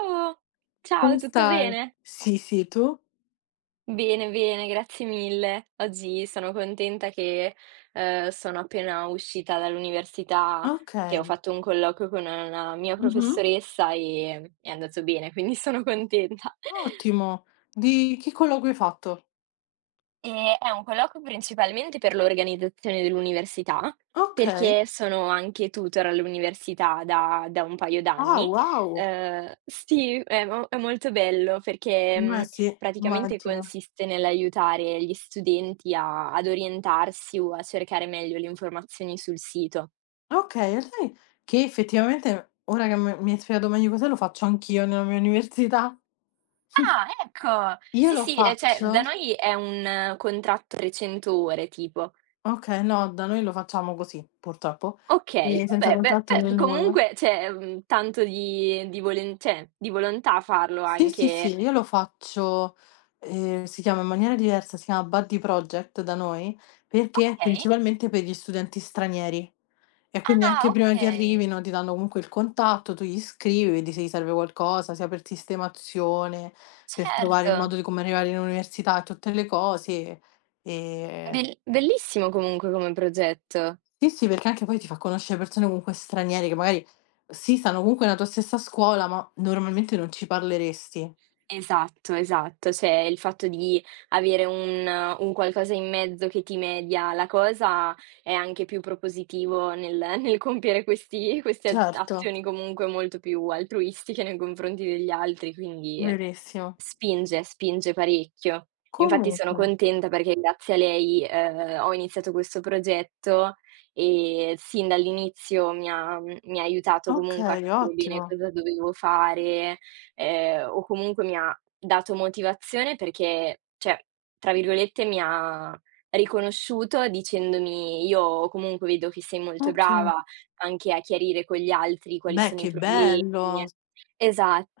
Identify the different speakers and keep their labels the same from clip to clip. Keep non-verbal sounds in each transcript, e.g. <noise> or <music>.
Speaker 1: Ciao, ciao,
Speaker 2: Come
Speaker 1: tutto
Speaker 2: stai?
Speaker 1: bene?
Speaker 2: Sì, sì, tu?
Speaker 1: Bene, bene, grazie mille. Oggi sono contenta che, sono appena uscita dall'università, che ho
Speaker 2: Okay.
Speaker 1: fatto un colloquio con una mia
Speaker 2: Mh-mh.
Speaker 1: professoressa, è andato bene, quindi sono contenta. <laughs>
Speaker 2: Ottimo. Di che colloquio hai fatto?
Speaker 1: È un colloquio principalmente per l'organizzazione dell'università,
Speaker 2: Okay.
Speaker 1: perché sono anche tutor all'università da un paio
Speaker 2: Ah,
Speaker 1: d'anni.
Speaker 2: wow.
Speaker 1: Sì, è mo è molto bello perché,
Speaker 2: Ma sì,
Speaker 1: praticamente
Speaker 2: immagino.
Speaker 1: consiste nell'aiutare gli studenti a ad orientarsi o a cercare meglio le informazioni sul sito.
Speaker 2: Okay, e sai che effettivamente ora che m mi hai spiegato meglio cos'è, lo faccio anch'io nella mia università.
Speaker 1: Ah, ecco!
Speaker 2: Io
Speaker 1: Sì,
Speaker 2: lo
Speaker 1: sì, cioè da
Speaker 2: faccio
Speaker 1: noi è un contratto 300 ore tipo.
Speaker 2: okay, no, da noi lo facciamo così, purtroppo,
Speaker 1: Okay,
Speaker 2: senza
Speaker 1: vabbè,
Speaker 2: contratto
Speaker 1: beh,
Speaker 2: né
Speaker 1: beh,
Speaker 2: nulla.
Speaker 1: comunque c'è, tanto di volen cioè, di volontà a farlo
Speaker 2: Sì, sì,
Speaker 1: anche.
Speaker 2: sì, io lo faccio, si chiama in maniera diversa, si chiama Buddy Project da noi, perché è
Speaker 1: Okay.
Speaker 2: principalmente per gli studenti stranieri e quindi
Speaker 1: Ah,
Speaker 2: anche prima che
Speaker 1: okay,
Speaker 2: arrivino ti danno comunque il contatto, tu gli scrivi, vedi se gli serve qualcosa, sia per sistemazione, per trovare il
Speaker 1: certo.
Speaker 2: modo di come arrivare in università e tutte le cose. Ehm,
Speaker 1: Bellissimo comunque come progetto.
Speaker 2: sì, sì, perché anche poi ti fa conoscere persone comunque straniere che magari sì, stanno comunque nella tua stessa scuola, ma normalmente non ci parleresti.
Speaker 1: Esatto, esatto. Cioè, il fatto di avere un qualcosa in mezzo che ti media la cosa è anche più propositivo nel <laughs> nel compiere questi queste
Speaker 2: Certo,
Speaker 1: azioni comunque molto più altruistiche nei confronti degli altri, quindi
Speaker 2: verissimo.
Speaker 1: spinge, spinge parecchio. Infatti sono
Speaker 2: Comunque.
Speaker 1: contenta perché grazie a lei, ho iniziato questo progetto e sin dall'inizio mi ha aiutato comunque a
Speaker 2: Okay,
Speaker 1: capire bene
Speaker 2: ottimo.
Speaker 1: cosa dovevo fare, o comunque mi ha dato motivazione perché, cioè, tra virgolette, mi ha riconosciuto dicendomi: "Io comunque vedo che sei molto
Speaker 2: Okay.
Speaker 1: brava anche a chiarire con gli altri quali
Speaker 2: Beh,
Speaker 1: sono i
Speaker 2: che
Speaker 1: problemi".
Speaker 2: bello,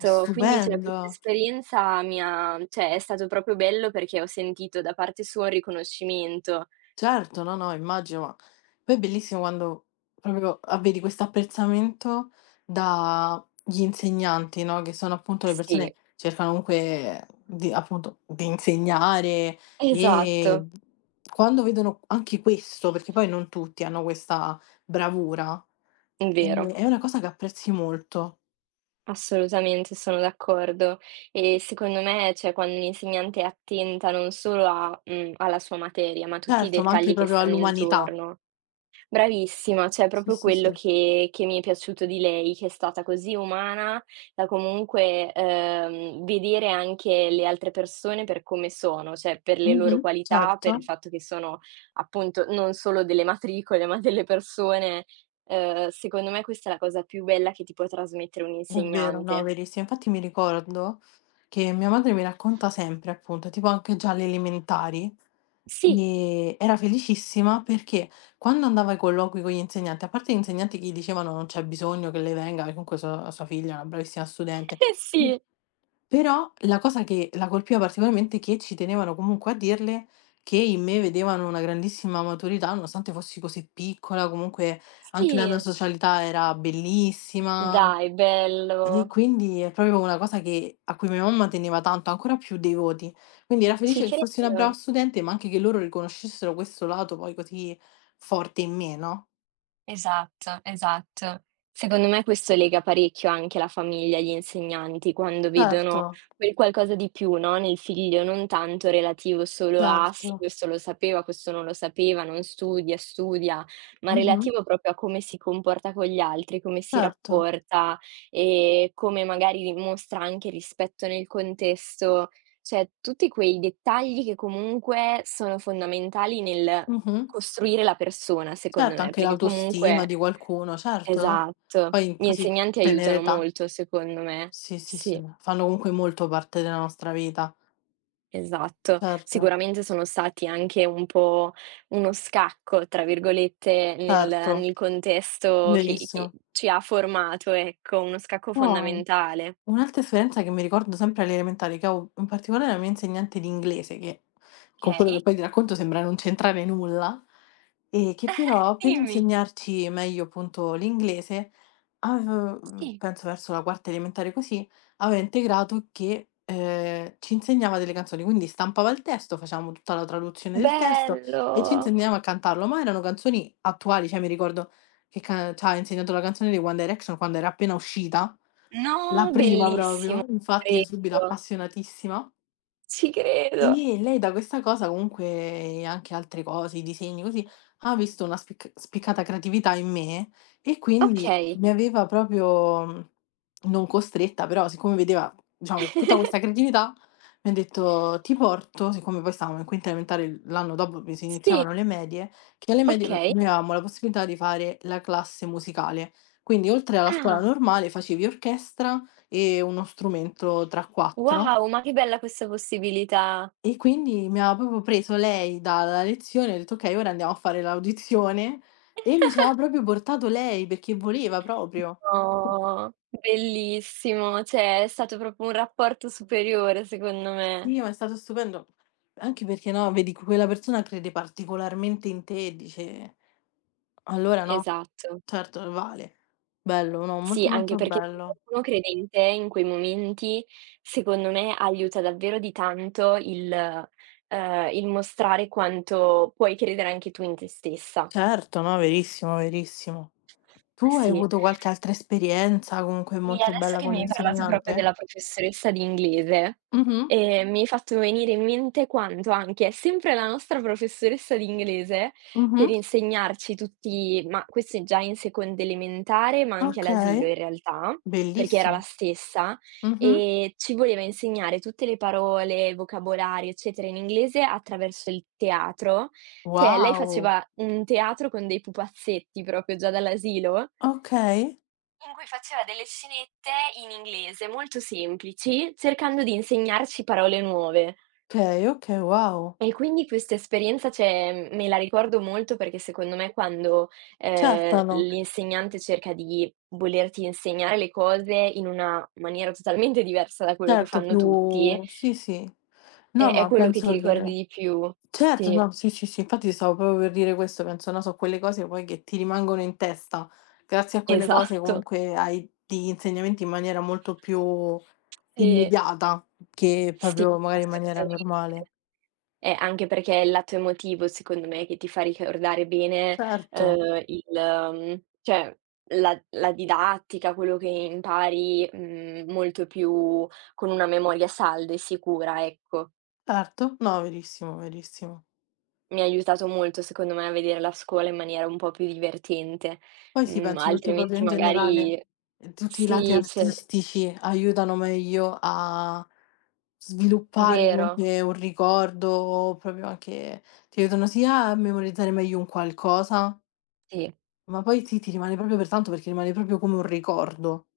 Speaker 2: è
Speaker 1: quindi cioè questa
Speaker 2: stupendo.
Speaker 1: esperienza mi ha cioè è stato proprio bello perché ho sentito da parte sua un riconoscimento.
Speaker 2: Certo, no, no, immagino, ma poi è bellissimo quando proprio a vedi questo apprezzamento dagli insegnanti, no, che sono appunto le persone che
Speaker 1: Sì,
Speaker 2: cercano comunque di appunto, di insegnare e
Speaker 1: esatto,
Speaker 2: quando vedono anche questo, perché poi non tutti hanno questa bravura,
Speaker 1: vero,
Speaker 2: è una cosa che apprezzi molto.
Speaker 1: assolutamente sono d'accordo. E secondo me, cioè quando un'insegnante è attenta non solo a alla sua materia, ma a tutti i
Speaker 2: Certo, ma anche
Speaker 1: dettagli che
Speaker 2: proprio
Speaker 1: stanno
Speaker 2: all'umanità.
Speaker 1: intorno. Bravissima, cioè è
Speaker 2: Sì,
Speaker 1: proprio
Speaker 2: sì,
Speaker 1: quello
Speaker 2: sì.
Speaker 1: che che mi è piaciuto di lei, che è stata così umana da comunque, vedere anche le altre persone per come sono, cioè per le loro
Speaker 2: Mh-mh,
Speaker 1: qualità,
Speaker 2: certo.
Speaker 1: per il fatto che sono appunto non solo delle matricole, ma delle persone. Secondo me questa è la cosa più bella che ti può trasmettere un
Speaker 2: È vero, no,
Speaker 1: insegnante.
Speaker 2: verissimo. Infatti mi ricordo che mia madre mi racconta sempre, appunto, tipo anche già alle elementari,
Speaker 1: Sì,
Speaker 2: era felicissima perché quando andava ai colloqui con gli insegnanti, a parte gli insegnanti che gli dicevano: "Non c'è bisogno che lei venga, che comunque sua figlia è una bravissima studente",
Speaker 1: <laughs> eh
Speaker 2: mh,
Speaker 1: sì,
Speaker 2: però la cosa che la colpiva particolarmente è che ci tenevano comunque a dirle che in me vedevano una grandissima maturità, nonostante fossi così piccola, comunque anche la
Speaker 1: sì.
Speaker 2: mia socialità era bellissima.
Speaker 1: Dai
Speaker 2: E
Speaker 1: bello,
Speaker 2: quindi è proprio una cosa che a cui mia mamma teneva tanto, ancora più dei voti. Quindi era
Speaker 1: ci
Speaker 2: felice che fossi una brava
Speaker 1: credo.
Speaker 2: studente, ma anche che loro riconoscessero questo lato poi così forte in me, no.
Speaker 1: Esatto, esatto. Secondo me questo lega parecchio anche la famiglia, gli insegnanti, quando
Speaker 2: Certo,
Speaker 1: vedono quel qualcosa di più, no, nel figlio, non tanto relativo solo a: "Sì,
Speaker 2: certo.
Speaker 1: questo lo sapeva, questo non lo sapeva, non studia, studia", ma
Speaker 2: Mh-mh.
Speaker 1: relativo proprio a come si comporta con gli altri, come si
Speaker 2: Certo.
Speaker 1: rapporta e come magari dimostra anche rispetto nel contesto. Cioè, tutti quei dettagli che comunque sono fondamentali nel
Speaker 2: Mh-mh.
Speaker 1: costruire la persona secondo
Speaker 2: Certo,
Speaker 1: me,
Speaker 2: anche
Speaker 1: perché
Speaker 2: l'autostima
Speaker 1: comunque
Speaker 2: di qualcuno, certo.
Speaker 1: esatto,
Speaker 2: Poi in
Speaker 1: gli
Speaker 2: così
Speaker 1: insegnanti
Speaker 2: tenera
Speaker 1: aiutano
Speaker 2: età.
Speaker 1: molto secondo me.
Speaker 2: Sì, sì, sì,
Speaker 1: Sì,
Speaker 2: fanno comunque molto parte della nostra vita.
Speaker 1: esatto.
Speaker 2: Certo,
Speaker 1: Sicuramente sono stati anche un po' "uno scacco" tra virgolette nel
Speaker 2: certo,
Speaker 1: nel contesto che
Speaker 2: verissimo.
Speaker 1: ci ha formato, ecco, uno scacco
Speaker 2: Poi
Speaker 1: fondamentale.
Speaker 2: un'altra esperienza che mi ricordo sempre alle elementari, che avevo in particolare la mia insegnante di inglese, che con quello che
Speaker 1: Okay,
Speaker 2: poi ti racconto sembra non c'entrare nulla, e che però per
Speaker 1: dimmi.
Speaker 2: insegnarci meglio appunto l'inglese,
Speaker 1: Sì.
Speaker 2: penso verso la quarta elementare così, aveva integrato che, ci insegnava delle canzoni, quindi stampava il testo, facevamo tutta la traduzione del testo e ci
Speaker 1: Bello.
Speaker 2: insegnava a cantarlo, ma erano canzoni attuali, cioè mi ricordo che ca c'ha insegnato la canzone dei One Direction quando era appena uscita la
Speaker 1: No,
Speaker 2: prima
Speaker 1: bellissimo,
Speaker 2: proprio, infatti io subito
Speaker 1: credo.
Speaker 2: appassionatissima.
Speaker 1: Ci credo.
Speaker 2: Sì, lei da questa cosa comunque e anche altre cose, i disegni così, ha visto una spiccata creatività in me e quindi
Speaker 1: Okay.
Speaker 2: mi aveva proprio, non costretta, però siccome vedeva, diciamo, tutta questa
Speaker 1: <laughs>
Speaker 2: creatività, mi ha detto: "Ti porto", siccome poi stavamo in quinta elementare, l'anno dopo che si
Speaker 1: Sì,
Speaker 2: iniziavano le medie, che alle medie noi
Speaker 1: okay.
Speaker 2: noi avevamo la possibilità di fare la classe musicale. Quindi oltre alla scuola
Speaker 1: Ah,
Speaker 2: normale facevi orchestra e uno strumento tra 4
Speaker 1: wow, ma che bella questa possibilità.
Speaker 2: e quindi mi aveva proprio preso lei dalla lezione, ho detto: "Okay, ora andiamo a fare l'audizione" e mi ci aveva proprio portato lei perché voleva proprio.
Speaker 1: Oh, bellissimo, cioè è stato proprio un rapporto superiore secondo me.
Speaker 2: Sì, ma è stato stupendo. Anche perché, no, vedi quella persona crede particolarmente in te e dice allora no,
Speaker 1: Esatto.
Speaker 2: certo vale. Bello, no,
Speaker 1: Sì,
Speaker 2: molto,
Speaker 1: anche
Speaker 2: molto
Speaker 1: perché se
Speaker 2: bello.
Speaker 1: qualcuno crede in te in quei momenti, secondo me aiuta davvero di tanto il mostrare quanto puoi credere anche tu in te stessa.
Speaker 2: Certo, no, verissimo, verissimo. Tu hai
Speaker 1: Sì.
Speaker 2: avuto qualche altra esperienza comunque
Speaker 1: Sì,
Speaker 2: molto
Speaker 1: adesso
Speaker 2: bella
Speaker 1: che
Speaker 2: con
Speaker 1: mi hai parlato proprio
Speaker 2: l'insegnante?
Speaker 1: della professoressa di inglese,
Speaker 2: Mh-mh.
Speaker 1: mi hai fatto venire in mente quanto anche è sempre la nostra professoressa di inglese,
Speaker 2: Mh-mh.
Speaker 1: per insegnarci tutti ma questo è già in seconda elementare, ma anche all'asilo
Speaker 2: Okay.
Speaker 1: in realtà, perché era la
Speaker 2: Bellissimo.
Speaker 1: stessa,
Speaker 2: Mh-mh.
Speaker 1: ci voleva insegnare tutte le parole, vocabolario, eccetera, in inglese attraverso il teatro. Cioè, lei
Speaker 2: Wow.
Speaker 1: faceva un teatro con dei pupazzetti proprio già dall'asilo,
Speaker 2: Okay,
Speaker 1: in cui faceva delle scenette in inglese molto semplici, cercando di insegnarci parole nuove.
Speaker 2: okay, okay, wow.
Speaker 1: E quindi questa esperienza, cioè, me la ricordo molto perché secondo me quando,
Speaker 2: Certano,
Speaker 1: l'insegnante cerca di volerti insegnare le cose in una maniera totalmente diversa da quello che
Speaker 2: certo
Speaker 1: fanno tutti,
Speaker 2: più sì, sì. No,
Speaker 1: è
Speaker 2: ma
Speaker 1: quello che ti
Speaker 2: penso
Speaker 1: ricordi
Speaker 2: che
Speaker 1: di più.
Speaker 2: certo,
Speaker 1: Sì,
Speaker 2: no, sì, sì, sì, infatti ti stavo proprio per dire questo, penso, no, so' quelle cose poi che ti rimangono in testa. Grazie a quelle cose
Speaker 1: esatto.
Speaker 2: comunque hai degli insegnamenti in maniera molto più
Speaker 1: Sì,
Speaker 2: immediata che
Speaker 1: sì,
Speaker 2: proprio magari in maniera normale.
Speaker 1: assolutamente. Anche perché è il lato emotivo secondo me che ti fa ricordare bene,
Speaker 2: Certo,
Speaker 1: cioè la didattica, quello che impari, molto più con una memoria salda e sicura, ecco.
Speaker 2: certo. No, verissimo, verissimo.
Speaker 1: Mi ha aiutato molto secondo me a vedere la scuola in maniera un po' più divertente,
Speaker 2: Poi sì, penso tutto proprio
Speaker 1: altrimenti
Speaker 2: in generale,
Speaker 1: magari
Speaker 2: tutti i lati
Speaker 1: sì, cioè
Speaker 2: artistici aiutano meglio a sviluppare
Speaker 1: vero,
Speaker 2: comunque un ricordo o proprio anche ti aiutano sia a memorizzare meglio un qualcosa,
Speaker 1: sì.
Speaker 2: ma poi sì, ti rimane proprio per tanto perché rimane proprio come un ricordo.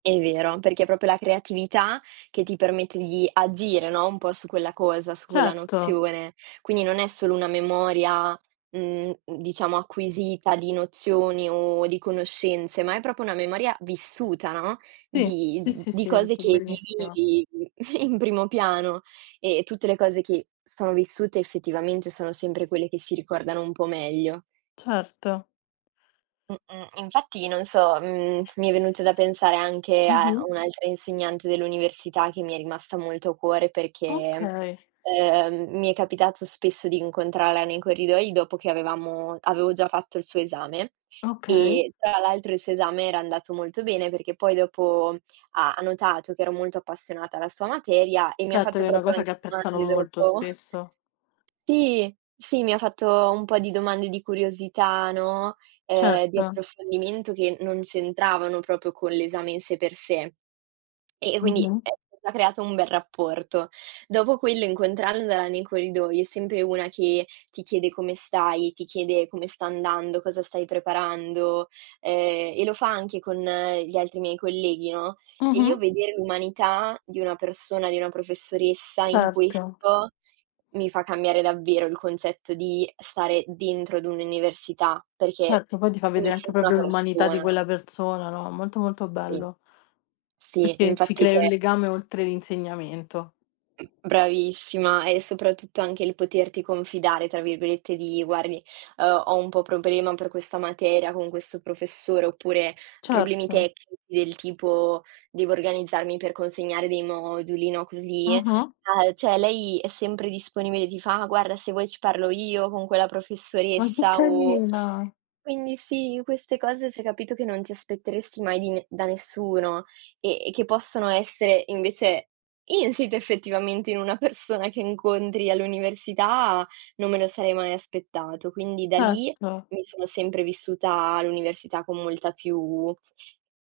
Speaker 1: È vero, perché è proprio la creatività che ti permette di agire, no, un po' su quella cosa, su quella
Speaker 2: Certo,
Speaker 1: nozione. Quindi non è solo una memoria, diciamo acquisita di nozioni o di conoscenze, ma è proprio una memoria vissuta, no,
Speaker 2: sì,
Speaker 1: di
Speaker 2: sì, sì,
Speaker 1: di
Speaker 2: sì, hai
Speaker 1: cose
Speaker 2: detto
Speaker 1: che
Speaker 2: benissimo.
Speaker 1: vivi <laughs> in primo piano. E tutte le cose che sono vissute effettivamente sono sempre quelle che si ricordano un po' meglio.
Speaker 2: Certo.
Speaker 1: Mh-mh. Infatti non so, mi è venuto da pensare anche a
Speaker 2: Mh-mh.
Speaker 1: un'altra insegnante dell'università che mi è rimasta molto a cuore perché,
Speaker 2: Okay,
Speaker 1: mi è capitato spesso di incontrarla nei corridoi dopo che avevamo avevo già fatto il suo esame
Speaker 2: okay.
Speaker 1: e tra l'altro il suo esame era andato molto bene perché poi dopo ha notato che ero molto appassionata alla sua materia e mi ha
Speaker 2: Certo
Speaker 1: fatto
Speaker 2: che è una
Speaker 1: proprio
Speaker 2: cosa
Speaker 1: anche
Speaker 2: che apprezzano
Speaker 1: domande
Speaker 2: molto
Speaker 1: dopo.
Speaker 2: spesso.
Speaker 1: Sì, sì, mi ha fatto un po' di domande di curiosità, no, di
Speaker 2: Certo.
Speaker 1: approfondimento che non c'entravano proprio con l'esame in sé per sé. E quindi
Speaker 2: Mh-mh.
Speaker 1: è già creato un bel rapporto. Dopo quello incontrandola nei corridoi, è sempre una che ti chiede come stai, ti chiede come sta andando, cosa stai preparando, e lo fa anche con gli altri miei colleghi, no, e
Speaker 2: Mh-mh.
Speaker 1: io vedere l'umanità di una persona, di una professoressa in
Speaker 2: Certo.
Speaker 1: questo, mi fa cambiare davvero il concetto di stare dentro ad un'università, perché
Speaker 2: Certo, poi ti fa
Speaker 1: mi
Speaker 2: vedere anche
Speaker 1: sento una
Speaker 2: proprio l'umanità di
Speaker 1: persona.
Speaker 2: quella persona, no, molto, molto
Speaker 1: Sì,
Speaker 2: bello,
Speaker 1: sì,
Speaker 2: perché ci
Speaker 1: infatti
Speaker 2: crei un
Speaker 1: c'è
Speaker 2: legame oltre l'insegnamento.
Speaker 1: bravissima e soprattutto anche il poterti confidare, tra virgolette, di: "Guardi, ho un po' problema per questa materia con questo professore", oppure problemi
Speaker 2: Certo.
Speaker 1: tecnici del tipo: "Devo organizzarmi per consegnare dei moduli", no, così.
Speaker 2: Ah-ah.
Speaker 1: Cioè lei è sempre disponibile, ti fa: "Ah, guarda se vuoi ci parlo io con quella
Speaker 2: Ma che
Speaker 1: professoressa" o
Speaker 2: carina.
Speaker 1: quindi sì, queste cose c'è capito che non ti aspetteresti mai di ne da nessuno e che possono essere invece insite effettivamente in una persona che incontri all'università, non me lo sarei mai aspettato. Quindi da lì
Speaker 2: Certo.
Speaker 1: mi sono sempre vissuta l'università con molta più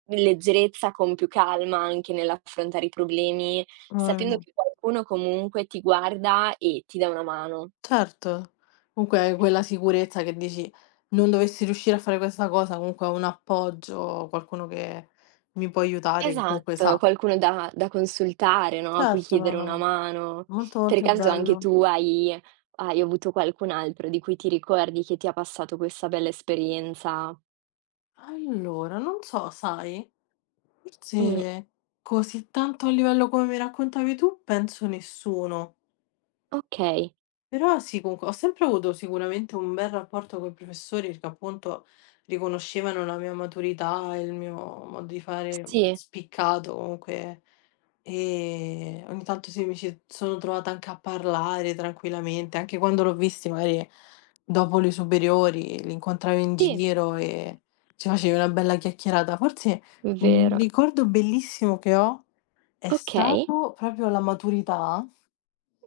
Speaker 1: leggerezza, con più calma anche nell'affrontare i problemi,
Speaker 2: Mamma
Speaker 1: sapendo
Speaker 2: mia.
Speaker 1: che qualcuno comunque ti guarda e ti dà una mano.
Speaker 2: Certo. Comunque hai quella sicurezza che dici: "Non dovessi riuscire a fare questa cosa, comunque ho un appoggio, qualcuno che mi può aiutare, che comunque
Speaker 1: Esatto,
Speaker 2: sa".
Speaker 1: qualcuno da consultare, no, a cui
Speaker 2: Certo, no,
Speaker 1: chiedere
Speaker 2: no,
Speaker 1: una
Speaker 2: no.
Speaker 1: mano.
Speaker 2: Molto,
Speaker 1: Per
Speaker 2: molto
Speaker 1: caso anche
Speaker 2: bello.
Speaker 1: tu hai avuto qualcun altro di cui ti ricordi che ti ha passato questa bella esperienza?
Speaker 2: Allora, non so, sai?
Speaker 1: Mh,
Speaker 2: Sì, così tanto a livello come mi raccontavi tu, penso nessuno.
Speaker 1: okay.
Speaker 2: Però sì, comunque ho sempre avuto sicuramente un bel rapporto coi professori perché appunto riconoscevano la mia maturità e il mio modo di fare
Speaker 1: Sì,
Speaker 2: spiccato comunque e ogni tanto sì, mi ci sono trovata anche a parlare tranquillamente, anche quando l'ho visti magari dopo le superiori, li incontravo in
Speaker 1: sì,
Speaker 2: giro e ci facevi una bella chiacchierata. Forse un
Speaker 1: vero.
Speaker 2: ricordo bellissimo che ho è
Speaker 1: Okay,
Speaker 2: stato proprio la maturità.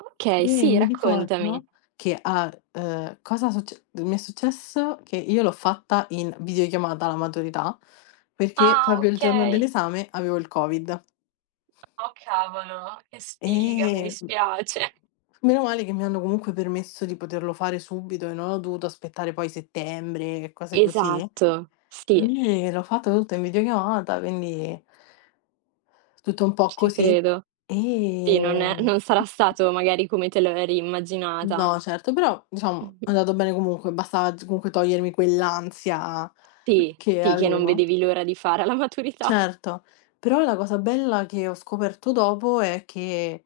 Speaker 1: okay, sì,
Speaker 2: Mi
Speaker 1: raccontami.
Speaker 2: ricordo che a cosa succe mi è successo che io l'ho fatta in videochiamata la maturità, perché
Speaker 1: Ah,
Speaker 2: proprio il giorno
Speaker 1: okay.
Speaker 2: dell'esame avevo il Covid.
Speaker 1: Oh cavolo, che
Speaker 2: E,
Speaker 1: sfiga, mi
Speaker 2: mhmm
Speaker 1: dispiace.
Speaker 2: meno male che mi hanno comunque permesso di poterlo fare subito e non ho dovuto aspettare poi settembre e cose così.
Speaker 1: Esatto, sì,
Speaker 2: Quindi l'ho fatto tutto in videochiamata, quindi tutto un po'
Speaker 1: ci
Speaker 2: così.
Speaker 1: credo. Sì,
Speaker 2: Ehm
Speaker 1: non sarà stato magari come te lo eri immaginata.
Speaker 2: No, certo, però diciamo è
Speaker 1: <laughs>
Speaker 2: andato bene comunque, bastava z comunque togliermi quell'ansia
Speaker 1: Sì,
Speaker 2: che
Speaker 1: sì, che non
Speaker 2: avevo.
Speaker 1: vedevi l'ora di fare alla <laughs> maturità.
Speaker 2: Certo, però la cosa bella che ho scoperto dopo è che,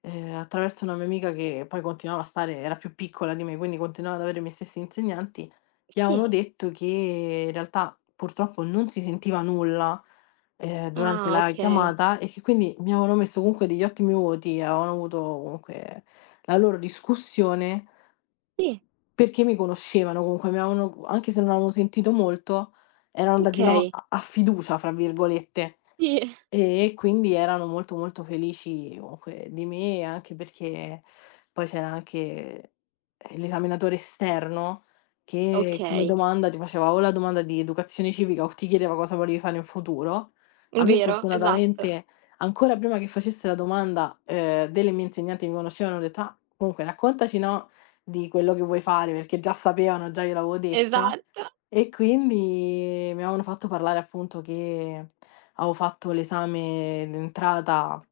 Speaker 2: attraverso una mia amica che poi continuava a stare, era più piccola di me, quindi continuava ad avere i miei stessi insegnanti, gli
Speaker 1: Sì.
Speaker 2: avevano detto che in realtà purtroppo non si sentiva nulla, durante
Speaker 1: Ah,
Speaker 2: la
Speaker 1: okay.
Speaker 2: chiamata e che quindi mi avevano messo comunque degli ottimi voti, avevano avuto comunque la loro discussione
Speaker 1: Sì,
Speaker 2: perché mi conoscevano comunque, mi avevano, anche se non avevano sentito molto, erano andati, no,
Speaker 1: okay.
Speaker 2: a "fiducia" fra virgolette,
Speaker 1: Sì,
Speaker 2: e quindi erano molto, molto felici comunque di me, anche perché poi c'era anche, l'esaminatore esterno che come
Speaker 1: okay.
Speaker 2: domanda ti faceva o la domanda di educazione civica o ti chiedeva cosa volevi fare in futuro. A me
Speaker 1: Vero, esatto,
Speaker 2: fortunatamente, ancora prima che facesse la domanda, delle mie insegnanti mi conoscevano, hanno detto: "Ah, comunque raccontaci, no, di quello che vuoi fare", perché già sapevano, già gliel'avevo detto.
Speaker 1: esatto.
Speaker 2: E quindi mi avevano fatto parlare appunto che avevo fatto l'esame d'entrata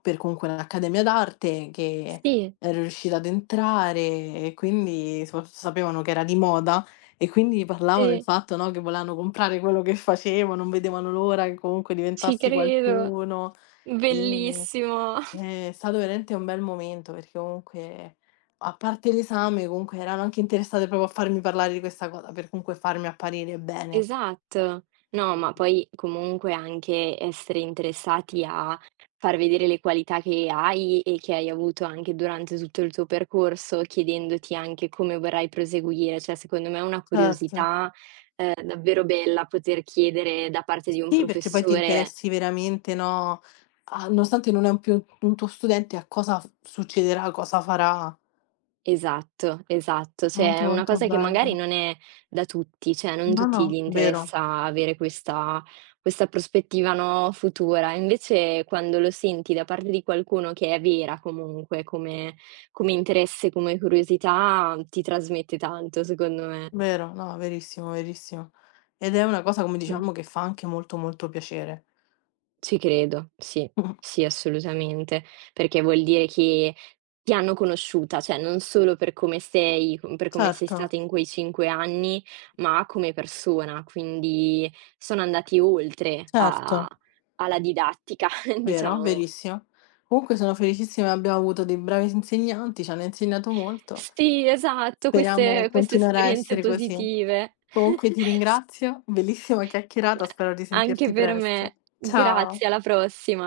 Speaker 2: per comunque l'Accademia d'Arte, che
Speaker 1: Sì,
Speaker 2: ero riuscita ad entrare e quindi sapevano che era di moda e quindi parlavano del
Speaker 1: sì,
Speaker 2: fatto, no, che volevano comprare quello che facevo, non vedevano l'ora che comunque
Speaker 1: ci
Speaker 2: diventassi
Speaker 1: credo.
Speaker 2: qualcuno. E
Speaker 1: Bellissimo.
Speaker 2: è stato veramente un bel momento perché comunque, a parte l'esame, comunque erano anche interessate proprio a farmi parlare di questa cosa, per comunque farmi apparire bene.
Speaker 1: Esatto. No, ma poi comunque anche essere interessati a far vedere le qualità che hai e che hai avuto anche durante tutto il tuo percorso, chiedendoti anche come vorrai proseguire. Cioè, secondo me è una
Speaker 2: Certo.
Speaker 1: curiosità, davvero bella poter chiedere da parte di un
Speaker 2: Sì, perché poi ti
Speaker 1: professore
Speaker 2: interessi veramente, no, a nonostante non è un più un tuo studente, a cosa f succederà, cosa farà.
Speaker 1: esatto, esatto. Cioè
Speaker 2: Molto,
Speaker 1: è una
Speaker 2: molto
Speaker 1: cosa che magari
Speaker 2: bello.
Speaker 1: non è da tutti, cioè non
Speaker 2: No,
Speaker 1: tutti gli
Speaker 2: no, vero,
Speaker 1: interessa avere questa prospettiva, no, futura. Invece quando lo senti da parte di qualcuno che è vera comunque come interesse, come curiosità, ti trasmette tanto secondo me.
Speaker 2: vero, no, verissimo, verissimo. Ed è una cosa, come
Speaker 1: Mh.
Speaker 2: dicevamo, che fa anche molto, molto piacere.
Speaker 1: Ci credo, sì,
Speaker 2: <laughs>
Speaker 1: sì, assolutamente, perché vuol dire che ti hanno conosciuta, cioè non solo per come sei, com per come sei
Speaker 2: Certo,
Speaker 1: stata in quei 5 anni, ma come persona. Quindi sono andati oltre a
Speaker 2: certo.
Speaker 1: alla didattica, <laughs>
Speaker 2: Vero,
Speaker 1: diciamo.
Speaker 2: verissimo. Comunque sono felicissima che abbiamo avuto dei bravi insegnanti, ci hanno insegnato molto.
Speaker 1: Sì, esatto,
Speaker 2: Speriamo
Speaker 1: queste
Speaker 2: continuerà a
Speaker 1: esperienze
Speaker 2: essere così.
Speaker 1: positive.
Speaker 2: Comunque ti
Speaker 1: <laughs> S
Speaker 2: ringrazio, bellissima chiacchierata, spero di
Speaker 1: anche
Speaker 2: sentirti
Speaker 1: per
Speaker 2: presto.
Speaker 1: me.
Speaker 2: Ciao.
Speaker 1: Grazie, alla prossima.